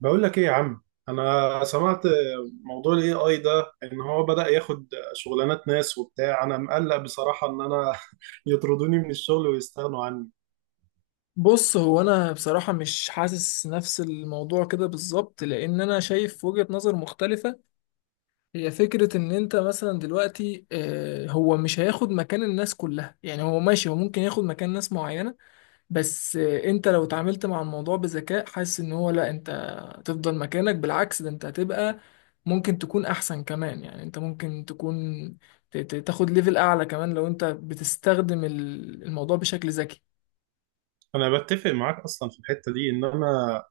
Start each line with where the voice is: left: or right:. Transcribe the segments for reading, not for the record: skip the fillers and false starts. right: بقول لك ايه يا عم. انا سمعت موضوع الاي اي ده ان هو بدأ ياخد شغلانات ناس وبتاع. انا مقلق بصراحة ان انا يطردوني من الشغل ويستغنوا عني.
left: بص، هو انا بصراحة مش حاسس نفس الموضوع كده بالظبط، لان انا شايف وجهة نظر مختلفة. هي فكرة ان انت مثلا دلوقتي هو مش هياخد مكان الناس كلها، يعني هو ماشي، هو ممكن ياخد مكان ناس معينة. بس انت لو اتعاملت مع الموضوع بذكاء، حاسس ان هو لا، انت هتفضل مكانك. بالعكس، ده انت هتبقى ممكن تكون احسن كمان. يعني انت ممكن تكون تاخد ليفل اعلى كمان لو انت بتستخدم الموضوع بشكل ذكي.
right: انا بتفق معاك اصلا في الحتة دي ان انا،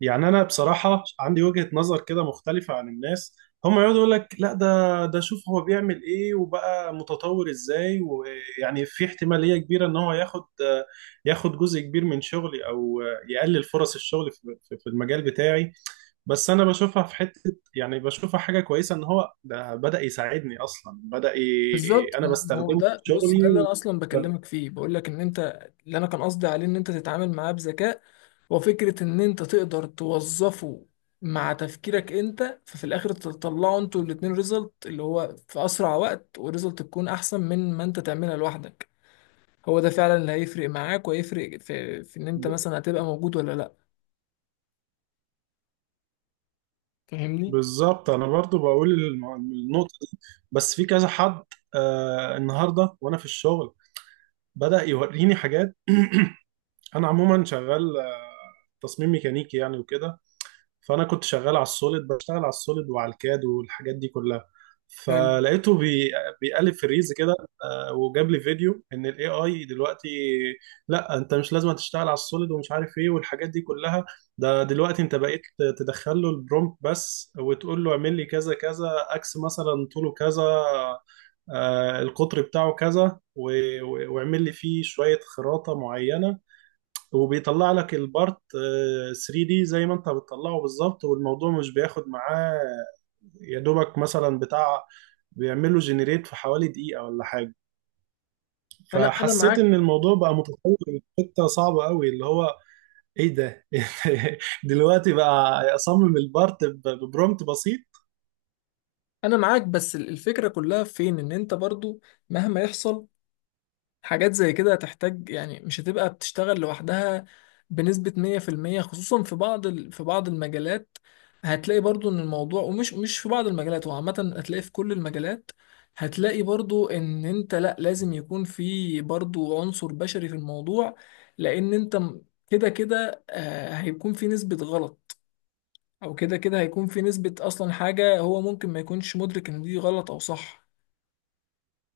right: انا بصراحة عندي وجهة نظر كده مختلفة عن الناس. هم يقعدوا يقول لك لا، ده شوف هو بيعمل ايه وبقى متطور ازاي، ويعني في احتمالية كبيرة ان هو ياخد جزء كبير من شغلي، او يقلل فرص الشغل في في المجال بتاعي. بس انا بشوفها في حته، يعني بشوفها حاجه كويسه ان هو ده بدا يساعدني اصلا،
left: بالظبط،
right: انا
left: ما هو
right: بستخدمه في
left: ده، بص، ده
right: شغلي
left: اللي
right: و...
left: انا اصلا
right: ب-
left: بكلمك فيه، بقول لك ان انت، اللي انا كان قصدي عليه، ان انت تتعامل معاه بذكاء، وفكرة ان انت تقدر توظفه مع تفكيرك انت، ففي الاخر تطلعوا انتوا الاتنين ريزلت اللي هو في اسرع وقت، وريزلت تكون احسن من ما انت تعملها لوحدك. هو ده فعلا اللي هيفرق معاك، وهيفرق في ان انت
right: ب-
left: مثلا هتبقى موجود ولا لا. فاهمني؟
right: بالظبط. انا برضو بقول النقطه دي. بس في كذا حد آه النهارده وانا في الشغل بدا يوريني حاجات. انا عموما شغال تصميم ميكانيكي يعني وكده. فانا كنت شغال على السوليد، بشتغل على السوليد وعلى الكاد والحاجات دي كلها.
left: حلو.
right: فلقيته بي... بيقلب في الريلز كده. آه، وجاب لي فيديو ان الاي اي دلوقتي لا انت مش لازم تشتغل على السوليد ومش عارف ايه والحاجات دي كلها. ده دلوقتي انت بقيت تدخل له البرومبت بس وتقول له اعمل لي كذا كذا اكس مثلا طوله كذا، آه، القطر بتاعه كذا و- و- واعمل لي فيه شوية خراطة معينة، وبيطلع لك البارت 3 دي زي ما انت بتطلعه بالظبط. والموضوع مش بياخد معاه يا دوبك مثلا بتاع، بيعمله جنريت في حوالي دقيقة ولا حاجة.
left: انا
right: فحسيت
left: معاك.
right: ان الموضوع بقى متطور لحتة صعبة قوي اللي هو ايه ده! دلوقتي بقى اصمم البارت ببرومت بسيط.
left: انا معاك، بس الفكرة كلها فين؟ ان انت برضو مهما يحصل، حاجات زي كده هتحتاج، يعني مش هتبقى بتشتغل لوحدها بنسبة 100%، خصوصا في بعض في بعض المجالات. هتلاقي برضو ان الموضوع، ومش مش في بعض المجالات، هو عامة هتلاقي في كل المجالات. هتلاقي برضو ان انت لا، لازم يكون في برضو عنصر بشري في الموضوع. لان انت كده كده هيكون في نسبة غلط. او كده كده هيكون في نسبة اصلا حاجة هو ممكن ما يكونش مدرك ان دي غلط او صح.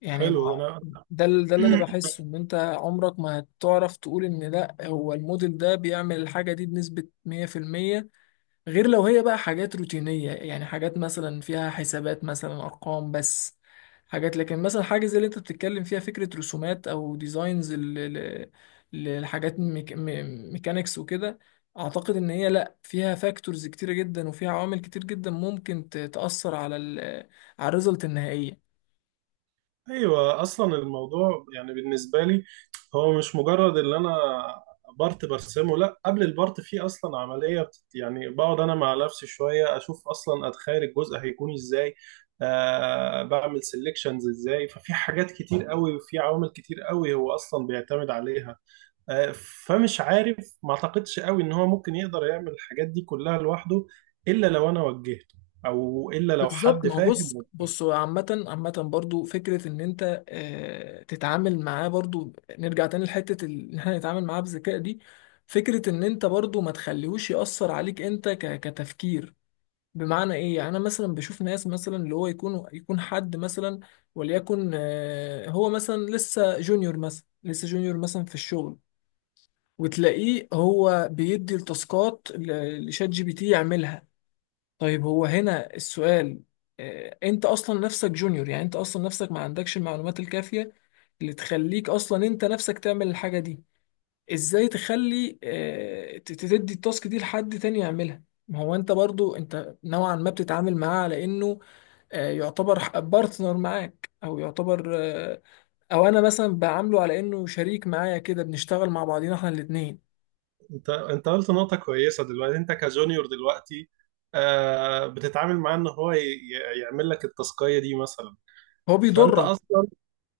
left: يعني
right: حلو.
left: ما-
right: انا
left: ده ده اللي انا بحسه، ان انت عمرك ما هتعرف تقول ان لا، هو الموديل ده بيعمل الحاجه دي بنسبه 100%. غير لو هي بقى حاجات روتينيه، يعني حاجات مثلا فيها حسابات، مثلا ارقام بس، حاجات. لكن مثلا حاجه زي اللي انت بتتكلم فيها، فكره رسومات او ديزاينز للحاجات ميكانيكس وكده، اعتقد ان هي لا، فيها فاكتورز كتيره جدا، وفيها عوامل كتير جدا ممكن تاثر على على الريزلت النهائيه.
right: ايوه، اصلا الموضوع يعني بالنسبه لي هو مش مجرد اللي انا بارت برسمه، لا، قبل البارت فيه اصلا عمليه بت... يعني بقعد انا مع نفسي شويه اشوف، اصلا اتخيل الجزء هيكون ازاي، آه بعمل سيلكشنز ازاي. ففي حاجات كتير قوي وفي عوامل كتير قوي هو اصلا بيعتمد عليها. آه، فمش عارف، ما اعتقدش قوي ان هو ممكن يقدر يعمل الحاجات دي كلها لوحده الا لو انا وجهته، او الا لو
left: بالظبط.
right: حد
left: ما هو، بص
right: فاهم.
left: بص هو عامة، عامة برضو فكرة إن أنت تتعامل معاه برضو. نرجع تاني لحتة إن احنا نتعامل معاه بذكاء دي. فكرة إن أنت برضو ما تخليهوش يأثر عليك أنت كتفكير. بمعنى إيه؟ يعني أنا مثلا بشوف ناس، مثلا اللي هو يكون، حد مثلا، وليكن هو مثلا لسه جونيور، مثلا لسه جونيور مثلا في الشغل، وتلاقيه هو بيدي التاسكات لشات جي بي تي يعملها. طيب هو هنا السؤال، انت اصلا نفسك جونيور. يعني انت اصلا نفسك ما عندكش المعلومات الكافية اللي تخليك اصلا انت نفسك تعمل الحاجة دي. ازاي تخلي، تدي التاسك دي لحد تاني يعملها؟ ما هو انت برضو انت نوعا ما بتتعامل معاه على انه يعتبر بارتنر معاك، او يعتبر او انا مثلا بعامله على انه شريك معايا، كده بنشتغل مع بعضينا احنا الاتنين.
right: انت قلت نقطة كويسة دلوقتي. انت كجونيور دلوقتي آه بتتعامل معاه ان هو يعمل لك التاسكية دي مثلا.
left: هو
right: فانت
left: بيضرك.
right: اصلا،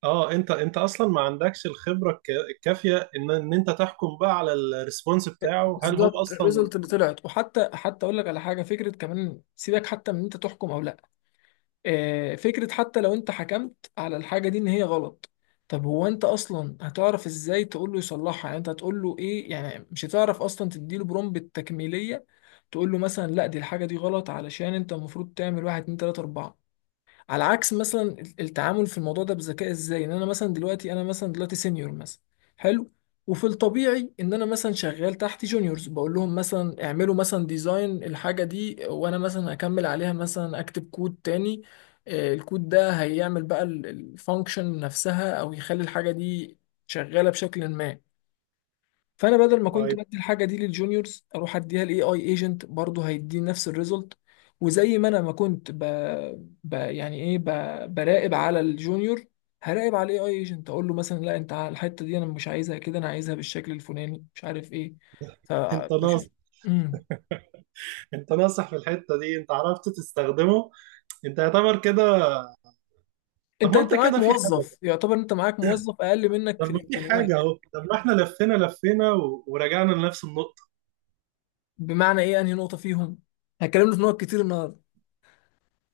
right: اه، انت اصلا ما عندكش الخبرة الكافية ان انت تحكم بقى على الريسبونس بتاعه، هل هو
left: بالظبط،
right: اصلا.
left: الريزلت اللي طلعت. وحتى، اقول لك على حاجه، فكره كمان، سيبك حتى من انت تحكم او لا، فكره حتى لو انت حكمت على الحاجه دي ان هي غلط، طب هو انت اصلا هتعرف ازاي تقول له يصلحها؟ يعني انت هتقول له ايه؟ يعني مش هتعرف اصلا تديله برومبت التكميليه، تقول له مثلا لا، دي الحاجه دي غلط، علشان انت المفروض تعمل واحد اتنين تلاته اربعه. على عكس مثلا التعامل في الموضوع ده بذكاء. ازاي؟ ان انا مثلا دلوقتي، سينيور مثلا. حلو. وفي الطبيعي ان انا مثلا شغال تحت جونيورز، بقول لهم مثلا اعملوا مثلا ديزاين الحاجه دي، وانا مثلا اكمل عليها، مثلا اكتب كود تاني. الكود ده هيعمل بقى الفانكشن نفسها، او يخلي الحاجه دي شغاله بشكل ما. فانا بدل ما كنت
right: ايوه،
left: بدي الحاجه دي للجونيورز، اروح اديها لاي اي ايجنت، برضه هيديني نفس الريزلت. وزي ما انا ما كنت ب... ب... يعني ايه ب... براقب على الجونيور، هراقب على الاي اي ايجنت، اقول له مثلا لا، انت على الحته دي انا مش عايزها كده، انا عايزها بالشكل الفلاني مش عارف ايه.
right: انت
left: فبشوف.
right: ناصح.
left: امم
right: انت ناصح في الحتة دي، انت عرفت تستخدمه، انت يعتبر كده. طب
left: انت
right: ما
left: انت
right: انت
left: معاك
right: كده في حاجة.
left: موظف، يعتبر انت معاك موظف اقل منك في
right: طب ما في حاجة
left: الامكانيات.
right: اهو. طب ما احنا لفينا ورجعنا لنفس النقطة.
left: بمعنى ايه؟ انهي نقطه فيهم؟ هتكلمنا في نقط كتير النهارده.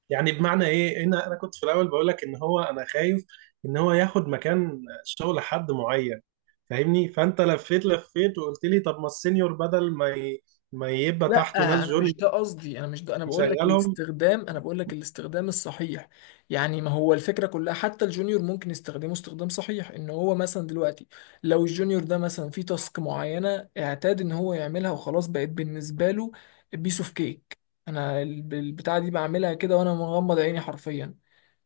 right: يعني بمعنى ايه، انا كنت في الاول بقول لك ان هو انا خايف ان هو ياخد مكان شغل حد معين، فاهمني. فانت لفيت وقلت لي طب ما السينيور بدل ما ما يبقى
left: لا،
right: تحته ناس
left: انا
right: جونيور
left: مش ده قصدي، انا مش ده انا بقول لك
right: يشغلهم.
left: الاستخدام، انا بقول لك الاستخدام الصحيح. يعني ما هو الفكره كلها، حتى الجونيور ممكن يستخدمه استخدام صحيح. ان هو مثلا دلوقتي، لو الجونيور ده مثلا في تاسك معينه اعتاد ان هو يعملها وخلاص، بقت بالنسبه له بيس اوف كيك. انا البتاعه دي بعملها كده وانا مغمض عيني حرفيا.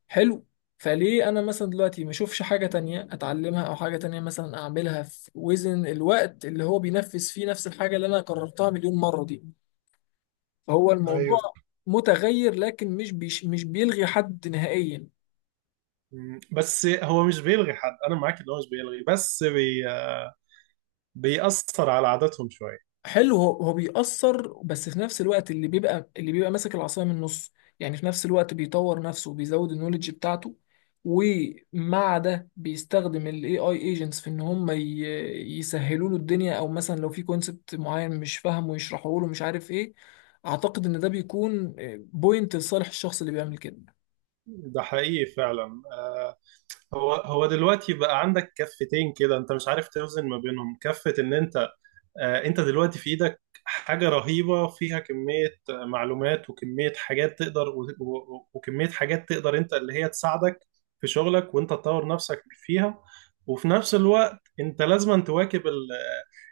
left: حلو. فليه انا مثلا دلوقتي ما اشوفش حاجه تانية اتعلمها، او حاجه تانية مثلا اعملها في وزن الوقت اللي هو بينفذ فيه نفس الحاجه اللي انا قررتها مليون مره دي؟ فهو الموضوع
right: ايوه.
left: متغير، لكن مش بيلغي حد نهائيا.
right: بس هو مش بيلغي حد، انا معاك ان هو مش بيلغي، بيأثر على عاداتهم شوية.
left: حلو. هو بيأثر، بس في نفس الوقت، اللي بيبقى، اللي بيبقى ماسك العصاية من النص، يعني في نفس الوقت بيطور نفسه وبيزود النولج بتاعته، ومع ده بيستخدم الاي اي ايجنتس في ان يسهلوا له الدنيا، او مثلا لو في كونسبت معين مش فاهمه يشرحه له مش عارف ايه. اعتقد ان ده بيكون بوينت لصالح الشخص اللي بيعمل كده.
right: ده حقيقي فعلا. هو دلوقتي بقى عندك كفتين كده انت مش عارف توزن ما بينهم. كفة ان انت آه، انت دلوقتي في ايدك حاجة رهيبة فيها كمية آه، معلومات وكمية حاجات تقدر، و- و- وكمية حاجات تقدر انت اللي هي تساعدك في شغلك وانت تطور نفسك فيها. وفي نفس الوقت انت لازم تواكب ال-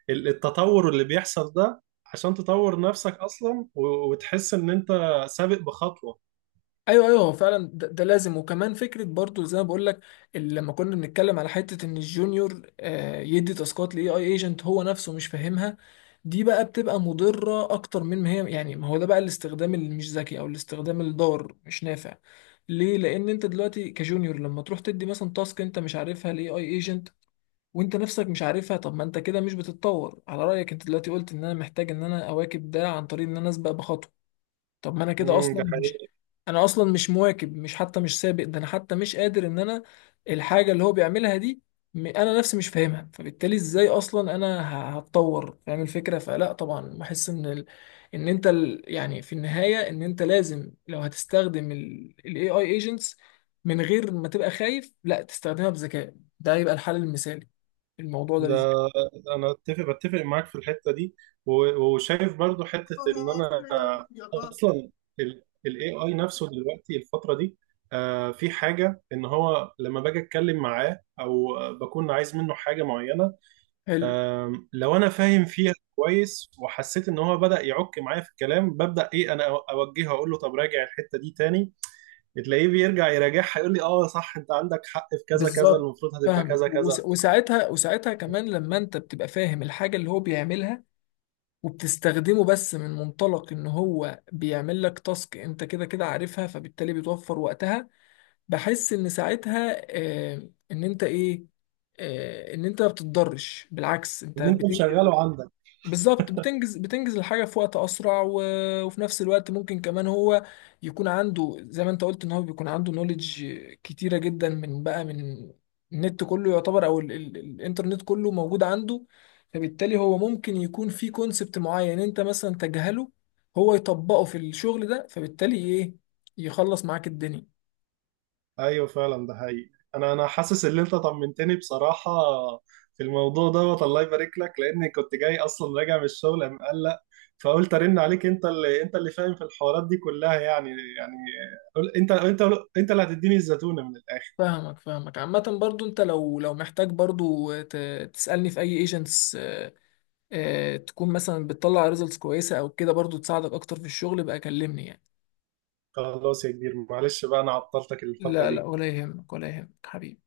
right: ال- التطور اللي بيحصل ده عشان تطور نفسك اصلا وتحس ان انت سابق بخطوة.
left: ايوه، ايوه. هو فعلا ده لازم، وكمان فكره برضو زي ما بقول لك، لما كنا بنتكلم على حته ان الجونيور يدي تاسكات لاي اي ايجنت هو نفسه مش فاهمها، دي بقى بتبقى مضره اكتر من ما هي، يعني ما هو ده بقى الاستخدام اللي مش ذكي، او الاستخدام الضار مش نافع. ليه؟ لان انت دلوقتي كجونيور، لما تروح تدي مثلا تاسك انت مش عارفها لاي اي ايجنت وانت نفسك مش عارفها، طب ما انت كده مش بتتطور. على رايك انت دلوقتي قلت ان انا محتاج ان انا اواكب ده عن طريق ان انا اسبق بخطوه، طب ما انا كده
right: امم، ده
left: اصلا مش،
right: حقيقي.
left: انا اصلا مش مواكب، مش سابق، ده انا حتى مش قادر ان انا الحاجه اللي هو بيعملها دي، انا نفسي مش فاهمها، فبالتالي ازاي اصلا انا هتطور؟ فاهم الفكره؟ فلا، طبعا بحس ان ال... ان انت ال... يعني في النهايه، ان انت لازم لو هتستخدم الاي اي ايجنتس من غير ما تبقى خايف، لا، تستخدمها بذكاء، ده يبقى الحل المثالي الموضوع ده
right: ده
left: بالذات.
right: انا بتفق معاك في الحتة دي، وشايف برضو حتة ان انا اصلا الاي اي نفسه دلوقتي الفتره دي آه، في حاجه ان هو لما باجي اتكلم معاه او آه، بكون عايز منه حاجه معينه،
left: حلو.
right: آم، لو انا فاهم فيها كويس وحسيت ان هو بدا يعك معايا في الكلام، ببدا ايه، انا اوجهه اقول له طب راجع الحته دي تاني. تلاقيه بيرجع يراجعها يقول لي اه صح، انت عندك حق في كذا كذا،
left: بالظبط،
right: المفروض هتبقى
left: فاهمك.
right: كذا كذا.
left: وساعتها، كمان لما انت بتبقى فاهم الحاجة اللي هو بيعملها، وبتستخدمه بس من منطلق ان هو بيعمل لك تاسك انت كده كده عارفها، فبالتالي بتوفر وقتها. بحس ان ساعتها آه، ان انت ايه ان انت ما بتتضرش، بالعكس انت
right: ان انت
left: بتنجز.
right: مشغله عندك.
left: بالظبط، بتنجز الحاجة في وقت أسرع. و... وفي نفس الوقت ممكن كمان هو يكون عنده، زي ما أنت قلت، إن هو بيكون عنده نوليدج كتيرة جدا من، بقى، من النت كله يعتبر، أو الإنترنت كله موجود عنده، فبالتالي هو ممكن يكون في كونسبت معين، يعني أنت مثلا تجهله، هو يطبقه في الشغل ده، فبالتالي إيه؟ يخلص معاك الدنيا.
right: ايوه فعلا، ده حقيقي. انا حاسس ان انت طمنتني بصراحه في الموضوع دوت. الله يبارك لك، لاني كنت جاي اصلا راجع من الشغل مقلق، فقلت ارن عليك انت اللي، انت اللي فاهم في الحوارات دي كلها يعني. يعني قول- انت انت انت اللي هتديني الزتونه من الاخر.
left: فاهمك، فاهمك. عامة برضو أنت لو، محتاج برضو تسألني في أي ايجنتس، تكون مثلا بتطلع ريزلتس كويسه او كده، برضو تساعدك اكتر في الشغل بقى، كلمني يعني.
right: خلاص يا كبير، معلش بقى انا عطلتك الفتره
left: لا، لا،
right: دي.
left: ولا يهمك، ولا يهمك حبيبي.